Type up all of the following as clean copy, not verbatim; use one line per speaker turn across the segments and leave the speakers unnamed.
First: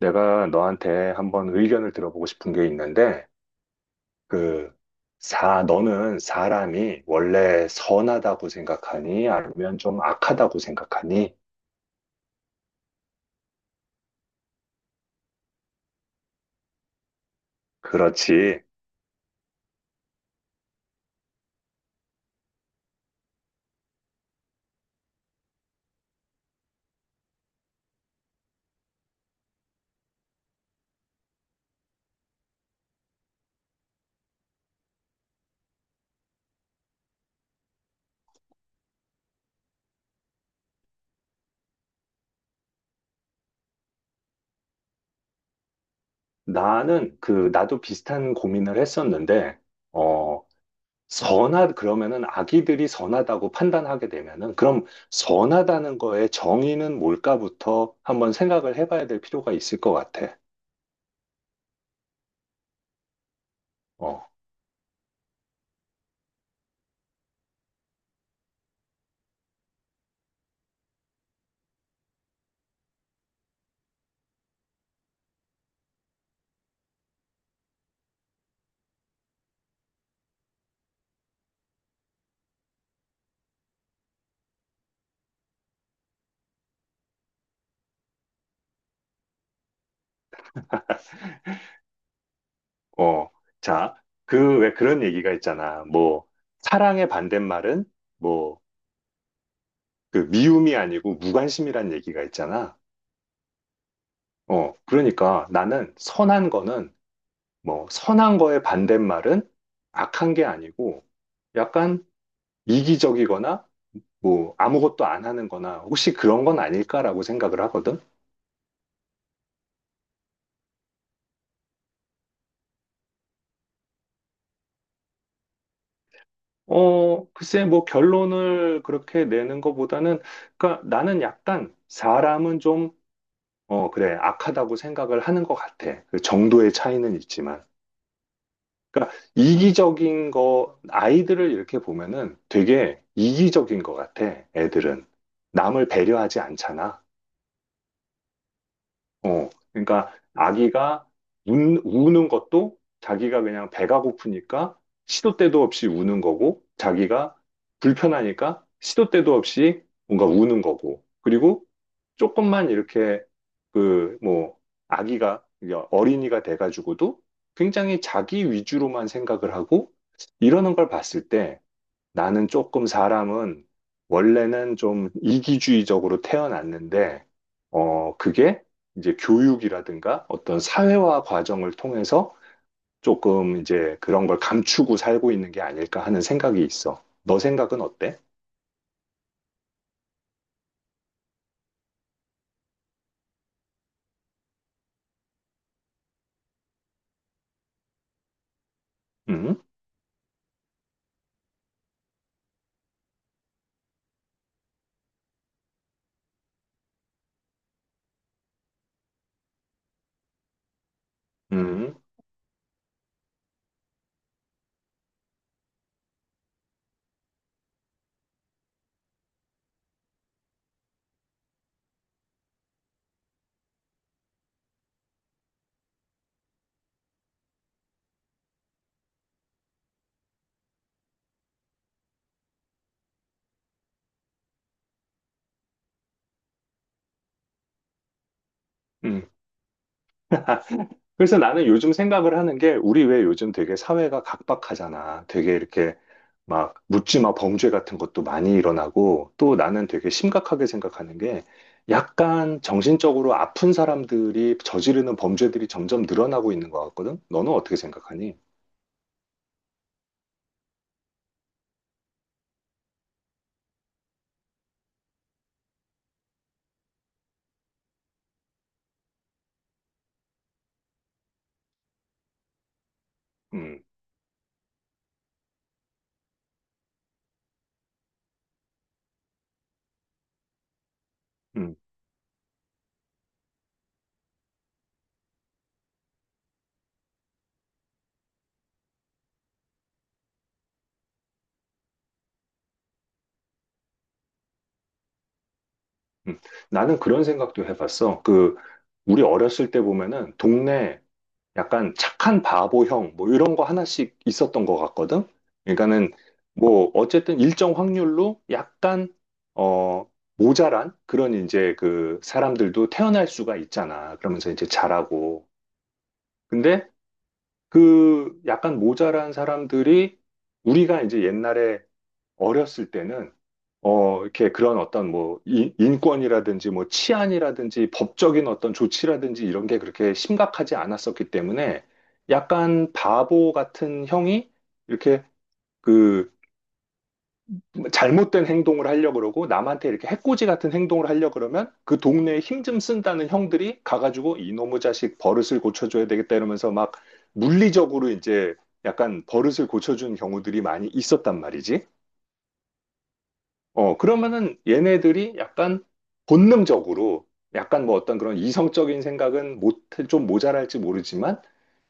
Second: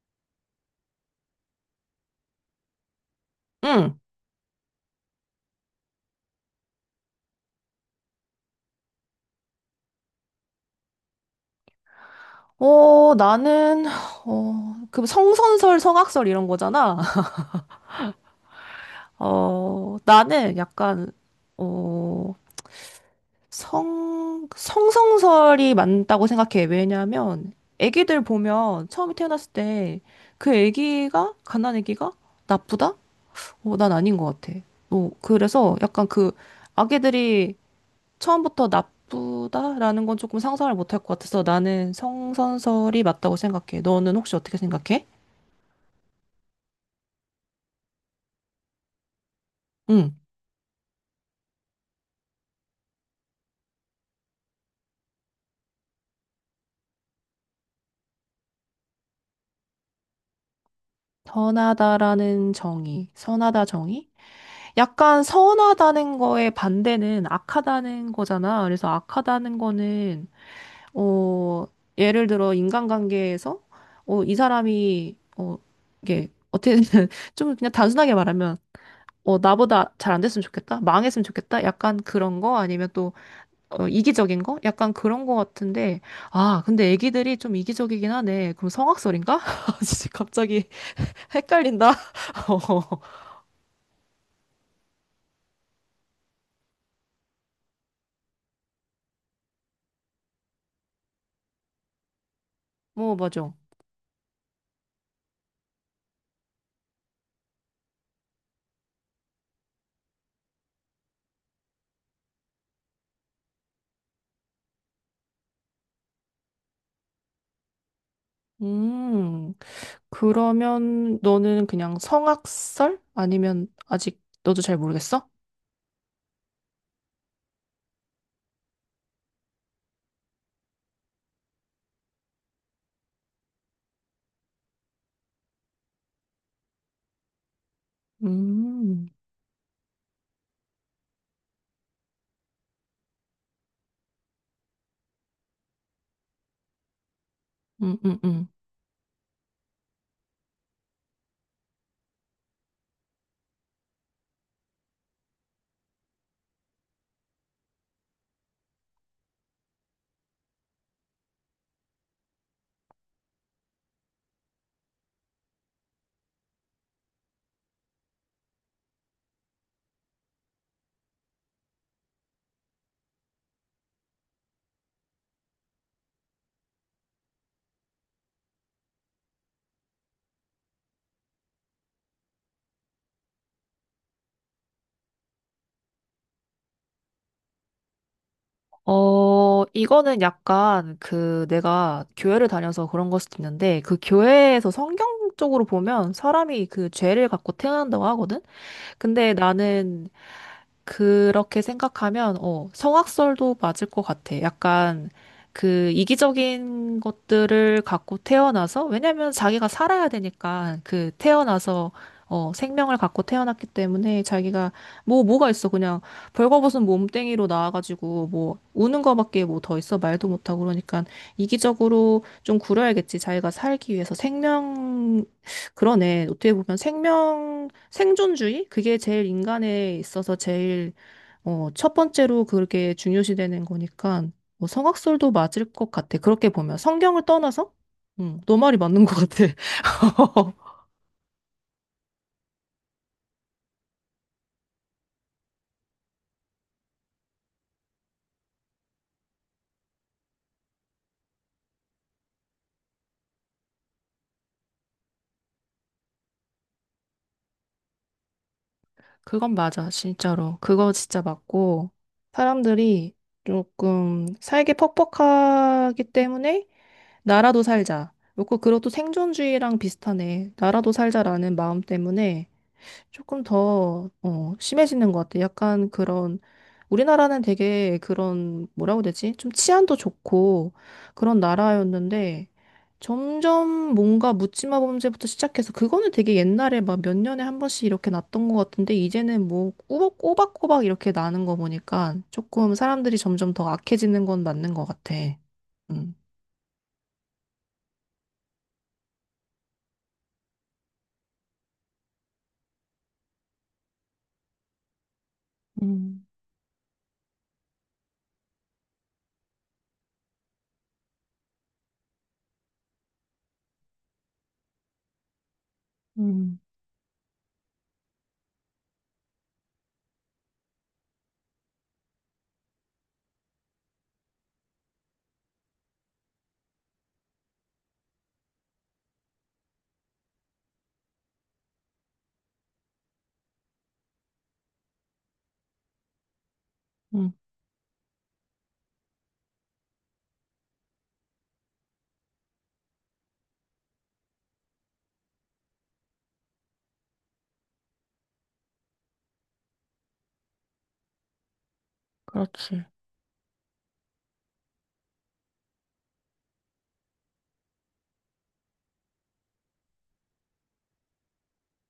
내가 너한테 한번 의견을 들어보고 싶은 게 있는데,
응.
그, 너는 사람이 원래 선하다고 생각하니? 아니면 좀 악하다고 생각하니?
어, 나는, 그 성선설, 성악설 이런 거잖아.
그렇지.
나는 약간, 어, 성성설이 맞다고 생각해. 왜냐면, 애기들 보면 처음에 태어났을 때, 그 애기가, 갓난 애기가 나쁘다? 난 아닌 것 같아. 그래서 약간 그, 아기들이 처음부터 나쁘다라는 건 조금 상상을 못할 것 같아서 나는 성선설이 맞다고 생각해. 너는 혹시 어떻게 생각해?
나는 나도 비슷한 고민을 했었는데,
응.
어, 그러면은 아기들이 선하다고 판단하게 되면은, 그럼 선하다는 거의 정의는 뭘까부터 한번 생각을 해봐야 될 필요가 있을 것 같아.
선하다라는 정의, 선하다 정의?
어.
약간 선하다는 거의 반대는 악하다는 거잖아. 그래서 악하다는 거는, 어, 예를 들어 인간관계에서, 이 사람이, 이게, 어떻게, 좀 그냥 단순하게 말하면, 나보다 잘 안 됐으면 좋겠다? 망했으면 좋겠다? 약간 그런 거? 아니면 또, 이기적인 거? 약간 그런 거 같은데, 아, 근데 애기들이 좀 이기적이긴 하네. 그럼 성악설인가? 진짜 갑자기 헷갈린다.
어, 자, 왜 그런 얘기가 있잖아. 뭐, 사랑의 반대말은, 뭐, 그 미움이 아니고 무관심이란 얘기가 있잖아.
뭐, 맞아.
어, 그러니까 나는 선한 거는, 뭐, 선한 거의 반대말은 악한 게 아니고, 약간 이기적이거나, 뭐, 아무것도 안 하는 거나, 혹시 그런 건 아닐까라고 생각을 하거든?
음, 그러면 너는 그냥 성악설? 아니면 아직 너도 잘 모르겠어?
글쎄, 뭐, 결론을 그렇게 내는 것보다는, 그러니까 나는 약간 사람은 좀 어, 그래. 악하다고 생각을 하는 것 같아. 그 정도의 차이는 있지만.
음,
그러니까 이기적인 거, 아이들을 이렇게 보면은 되게 이기적인 것 같아. 애들은. 남을 배려하지 않잖아.
음, 음, 음.
어, 그러니까 아기가 우는 것도 자기가 그냥 배가 고프니까 시도 때도 없이 우는 거고, 자기가 불편하니까 시도 때도 없이 뭔가 우는 거고, 그리고 조금만 이렇게 그, 뭐, 아기가, 어린이가 돼가지고도 굉장히 자기 위주로만 생각을 하고 이러는 걸 봤을 때 나는 조금 사람은 원래는 좀 이기주의적으로 태어났는데, 그게 이제 교육이라든가 어떤 사회화 과정을 통해서 조금 이제 그런 걸 감추고 살고 있는 게 아닐까 하는 생각이 있어. 너 생각은 어때?
이거는 약간 그 내가 교회를 다녀서 그런 걸 수도 있는데 그 교회에서 성경적으로 보면 사람이 그 죄를 갖고 태어난다고 하거든? 근데
음,
나는 그렇게 생각하면, 성악설도 맞을 것 같아. 약간 그 이기적인 것들을 갖고 태어나서, 왜냐면 자기가 살아야 되니까, 그 태어나서,
음,
생명을 갖고 태어났기 때문에 자기가, 뭐, 뭐가 있어. 그냥 벌거벗은 몸뚱이로 나와가지고, 뭐, 우는 거밖에 뭐 더 있어. 말도 못하고 그러니까 이기적으로 좀 구려야겠지. 자기가 살기 위해서 생명, 그러네. 어떻게 보면 생명, 생존주의? 그게 제일 인간에 있어서 제일 첫 번째로 그렇게 중요시되는 거니까 뭐 성악설도 맞을 것 같아. 그렇게 보면 성경을 떠나서? 응, 너 말이 맞는 것
음.
같아.
그래서 나는 요즘 생각을 하는 게 우리 왜 요즘 되게 사회가 각박하잖아. 되게 이렇게 막 묻지마 범죄 같은 것도 많이 일어나고 또 나는 되게 심각하게 생각하는 게 약간 정신적으로 아픈 사람들이 저지르는 범죄들이 점점 늘어나고 있는 것 같거든. 너는 어떻게 생각하니?
그건 맞아, 진짜로. 그거 진짜 맞고 사람들이 조금 살기 퍽퍽하기 때문에 나라도 살자. 그리고 그것도 생존주의랑 비슷하네. 나라도 살자라는 마음 때문에 조금
음,
더, 심해지는 것 같아. 약간 그런, 우리나라는 되게 그런, 뭐라고 해야 되지? 좀 치안도 좋고 그런
음,
나라였는데, 점점 뭔가 묻지마 범죄부터 시작해서, 그거는 되게 옛날에 막 몇 년에 한 번씩 이렇게 났던 것 같은데, 이제는 뭐 꼬박꼬박 이렇게 나는 거 보니까 조금 사람들이 점점 더 악해지는 건 맞는 것 같아. 음.
음. 나는 그런 생각도 해봤어. 그 우리 어렸을 때 보면은 동네 약간 착한 바보형 뭐 이런 거 하나씩 있었던 것 같거든. 그러니까는
음,
뭐 어쨌든 일정 확률로 약간 어 모자란 그런 이제 그 사람들도 태어날 수가 있잖아. 그러면서 이제 자라고.
음,
근데 그 약간 모자란 사람들이 우리가 이제 옛날에 어렸을 때는 어, 이렇게 그런 어떤 뭐 인권이라든지 뭐 치안이라든지 법적인 어떤 조치라든지 이런 게 그렇게 심각하지 않았었기 때문에 약간 바보 같은 형이 이렇게 그
음,
잘못된 행동을 하려고 그러고 남한테 이렇게 해코지 같은 행동을 하려고 그러면 그 동네에 힘 좀 쓴다는 형들이 가가지고 이놈의 자식 버릇을 고쳐줘야 되겠다 이러면서 막 물리적으로 이제 약간 버릇을 고쳐준 경우들이 많이 있었단 말이지.
그렇지.
어, 그러면은 얘네들이 약간 본능적으로 약간 뭐 어떤 그런 이성적인 생각은 못, 좀 모자랄지 모르지만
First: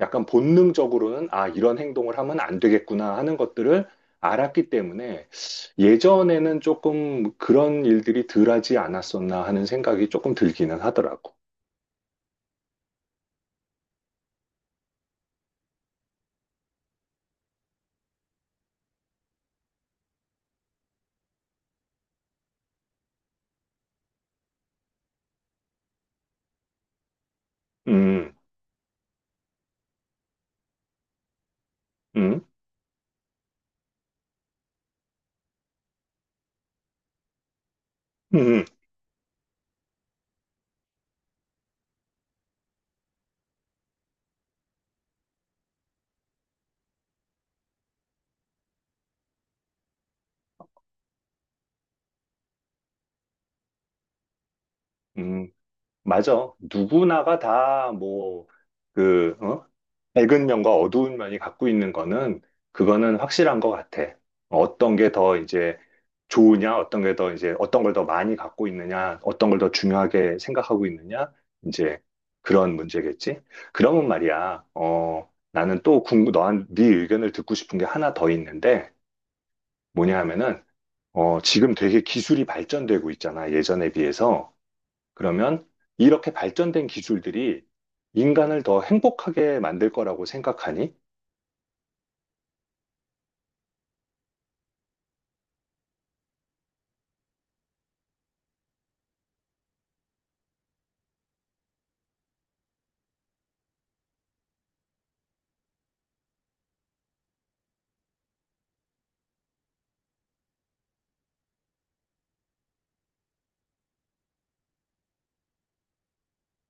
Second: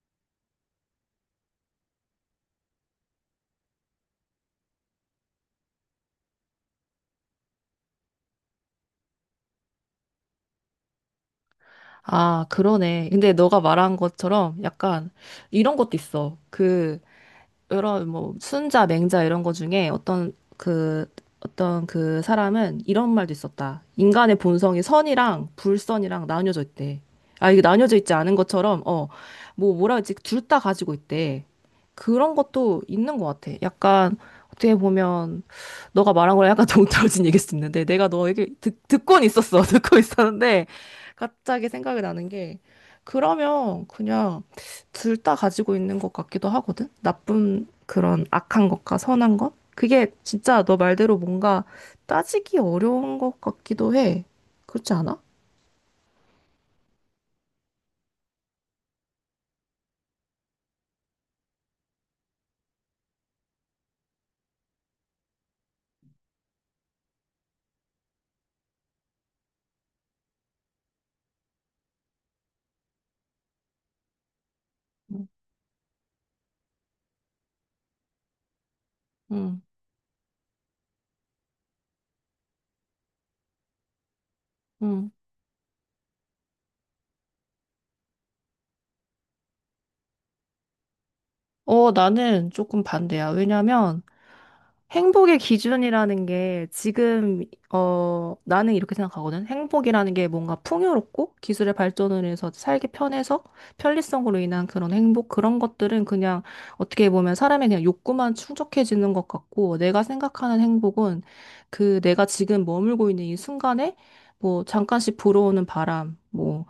약간 본능적으로는 아, 이런 행동을 하면 안 되겠구나 하는 것들을 알았기 때문에 예전에는 조금 그런 일들이 덜하지 않았었나 하는 생각이 조금 들기는 하더라고.
아, 그러네. 근데 너가 말한 것처럼 약간 이런 것도 있어. 그, 이런 뭐 순자, 맹자 이런 거 중에 어떤 그 사람은 이런 말도 있었다. 인간의 본성이 선이랑 불선이랑 나뉘어져 있대. 아, 이게 나뉘어져 있지
음,
않은 것처럼 뭐 뭐라 그러지? 둘 다 가지고 있대. 그런
음,
것도 있는 것 같아. 약간 어떻게 보면 너가 말한 거랑 약간 동떨어진 얘기일 수 있는데 내가 너에게
음,
듣고는 있었어. 듣고 있었는데 갑자기 생각이 나는 게 그러면 그냥 둘 다 가지고 있는 것 같기도 하거든? 나쁜 그런 악한 것과 선한 것? 그게 진짜 너 말대로 뭔가 따지기 어려운 것 같기도 해. 그렇지 않아?
음. 맞아. 누구나가 다 뭐, 어? 밝은 면과 어두운 면이 갖고 있는 거는, 그거는 확실한 것 같아. 어떤 게 더 이제 좋으냐, 어떤 게 더 이제, 어떤 걸 더 많이 갖고 있느냐, 어떤 걸 더 중요하게 생각하고 있느냐, 이제 그런 문제겠지. 그러면 말이야,
응,
어, 나는 또 궁금, 너한, 네 의견을 듣고 싶은 게 하나 더 있는데,
응.
뭐냐 하면은, 어, 지금 되게 기술이 발전되고 있잖아, 예전에 비해서.
응.
그러면 이렇게 발전된 기술들이 인간을 더 행복하게 만들 거라고 생각하니?
나는 조금 반대야. 왜냐면 행복의 기준이라는 게 지금, 나는 이렇게 생각하거든. 행복이라는 게 뭔가 풍요롭고 기술의 발전을 해서 살기 편해서 편리성으로 인한 그런 행복, 그런 것들은 그냥 어떻게 보면 사람의 그냥 욕구만 충족해지는 것 같고 내가 생각하는 행복은 그 내가 지금 머물고 있는 이 순간에 뭐 잠깐씩 불어오는 바람, 뭐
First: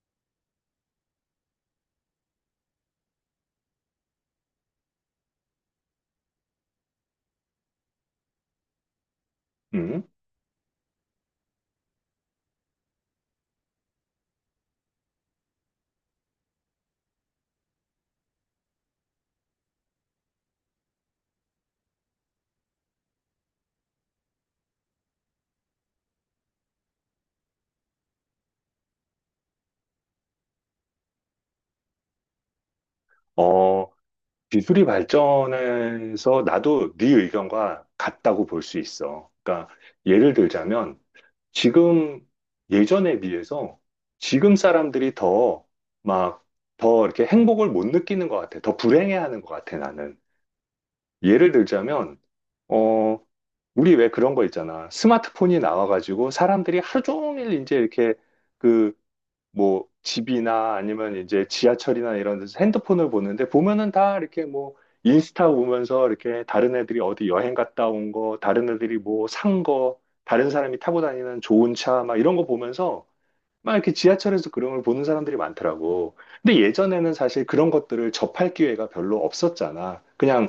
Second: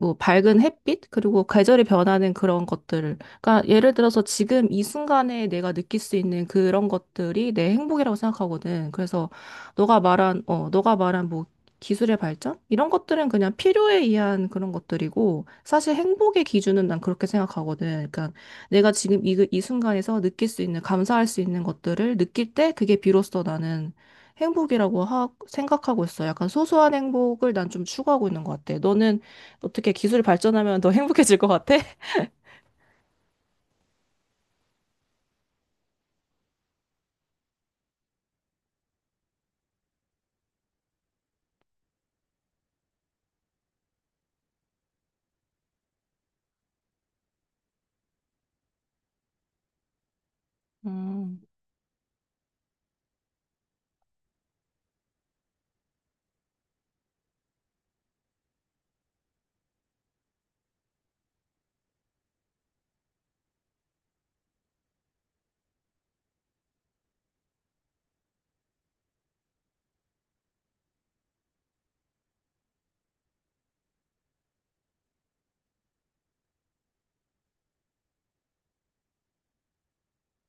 뭐 밝은 햇빛 그리고 계절이 변하는 그런 것들을 그러니까 예를 들어서 지금 이 순간에 내가 느낄 수 있는 그런 것들이 내 행복이라고 생각하거든. 그래서 너가
음,
말한 어 너가 말한 뭐 기술의 발전 이런 것들은 그냥 필요에 의한 그런 것들이고 사실 행복의 기준은 난 그렇게 생각하거든. 그러니까 내가 지금 이 순간에서 느낄 수 있는 감사할 수 있는 것들을 느낄 때 그게 비로소 나는 행복이라고 생각하고 있어. 약간 소소한 행복을 난 좀 추구하고 있는 것 같아. 너는 어떻게 기술이 발전하면 더 행복해질 것 같아?
어, 기술이 발전해서 나도 네 의견과 같다고 볼 수 있어. 예를 들자면 지금 예전에 비해서 지금 사람들이 더 막 더 이렇게 행복을 못 느끼는 것 같아. 더 불행해하는 것 같아, 나는.
음.
예를 들자면, 어, 우리 왜 그런 거 있잖아. 스마트폰이 나와가지고 사람들이 하루 종일 이제 이렇게 그 뭐 집이나 아니면 이제 지하철이나 이런 데서 핸드폰을 보는데 보면은 다 이렇게 뭐 인스타 보면서 이렇게 다른 애들이 어디 여행 갔다 온 거, 다른 애들이 뭐 산 거, 다른 사람이 타고 다니는 좋은 차 막 이런 거 보면서 막 이렇게 지하철에서 그런 걸 보는 사람들이 많더라고. 근데 예전에는 사실 그런 것들을 접할 기회가 별로 없었잖아. 그냥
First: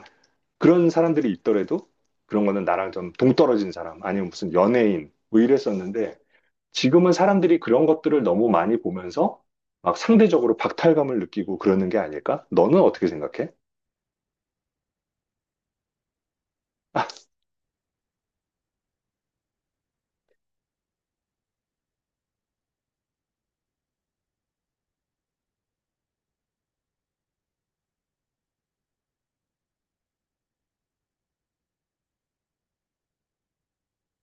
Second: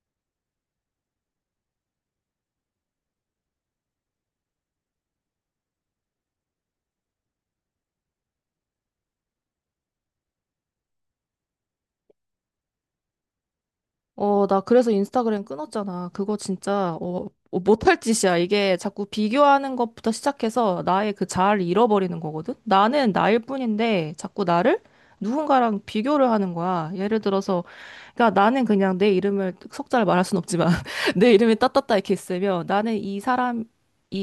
그런 사람들이 있더라도 그런 거는 나랑 좀 동떨어진 사람 아니면 무슨 연예인 뭐 이랬었는데 지금은 사람들이 그런 것들을 너무 많이 보면서 막 상대적으로 박탈감을 느끼고 그러는 게 아닐까? 너는 어떻게 생각해?
나 그래서 인스타그램 끊었잖아. 그거 진짜,
아,
못할 짓이야. 이게 자꾸 비교하는 것부터 시작해서 나의 그 자아를 잃어버리는 거거든? 나는 나일 뿐인데 자꾸 나를 누군가랑 비교를 하는 거야. 예를 들어서, 그러니까 나는 그냥 내 이름을 석자를 말할 순 없지만 내 이름이 따따따 이렇게 있으면 나는 이 사람이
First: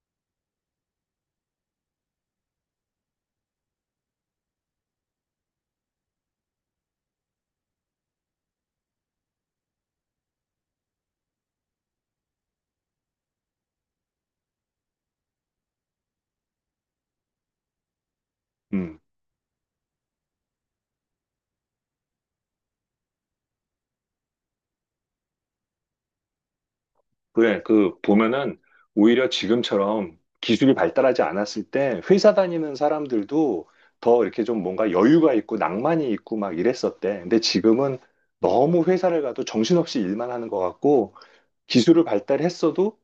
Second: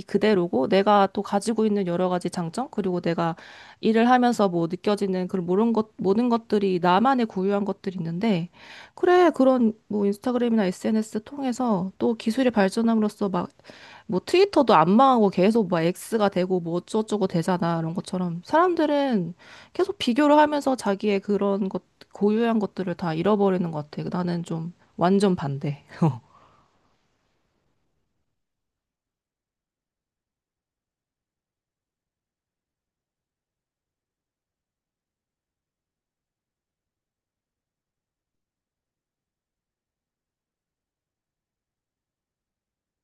그대로고 내가 또 가지고 있는 여러 가지 장점 그리고 내가 일을 하면서 뭐 느껴지는 그런 모든 것 모든 것들이 나만의 고유한 것들이 있는데 그래, 그런 뭐 인스타그램이나 SNS 통해서 또 기술이 발전함으로써 막 뭐 트위터도 안 망하고 계속 막 X가 되고 뭐 어쩌고저쩌고 되잖아. 이런 것처럼
음,
사람들은 계속 비교를 하면서 자기의 그런 것, 고유한 것들을 다 잃어버리는 것 같아. 나는 좀 완전 반대.
그래. 그 보면은 오히려 지금처럼 기술이 발달하지 않았을 때 회사 다니는 사람들도 더 이렇게 좀 뭔가 여유가 있고 낭만이 있고 막 이랬었대. 근데 지금은 너무 회사를 가도 정신없이 일만 하는 것 같고 기술을 발달했어도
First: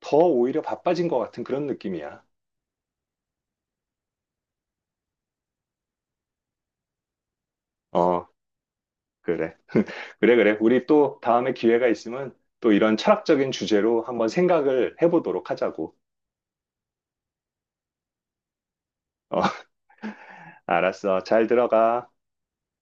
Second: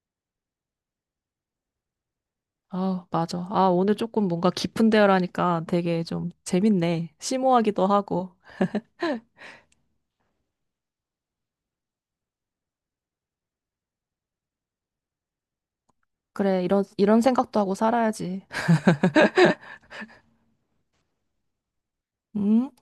더 오히려 바빠진 것 같은 그런 느낌이야.
아, 맞아. 아, 오늘 조금 뭔가 깊은 대화를 하니까 되게 좀 재밌네. 심오하기도
어,
하고.
그래. 그래, 그래. 우리 또 다음에 기회가 있으면 또 이런 철학적인 주제로 한번 생각을 해보도록 하자고.
그래, 이런, 이런 생각도 하고 살아야지.
어, 알았어. 잘 들어가.
음.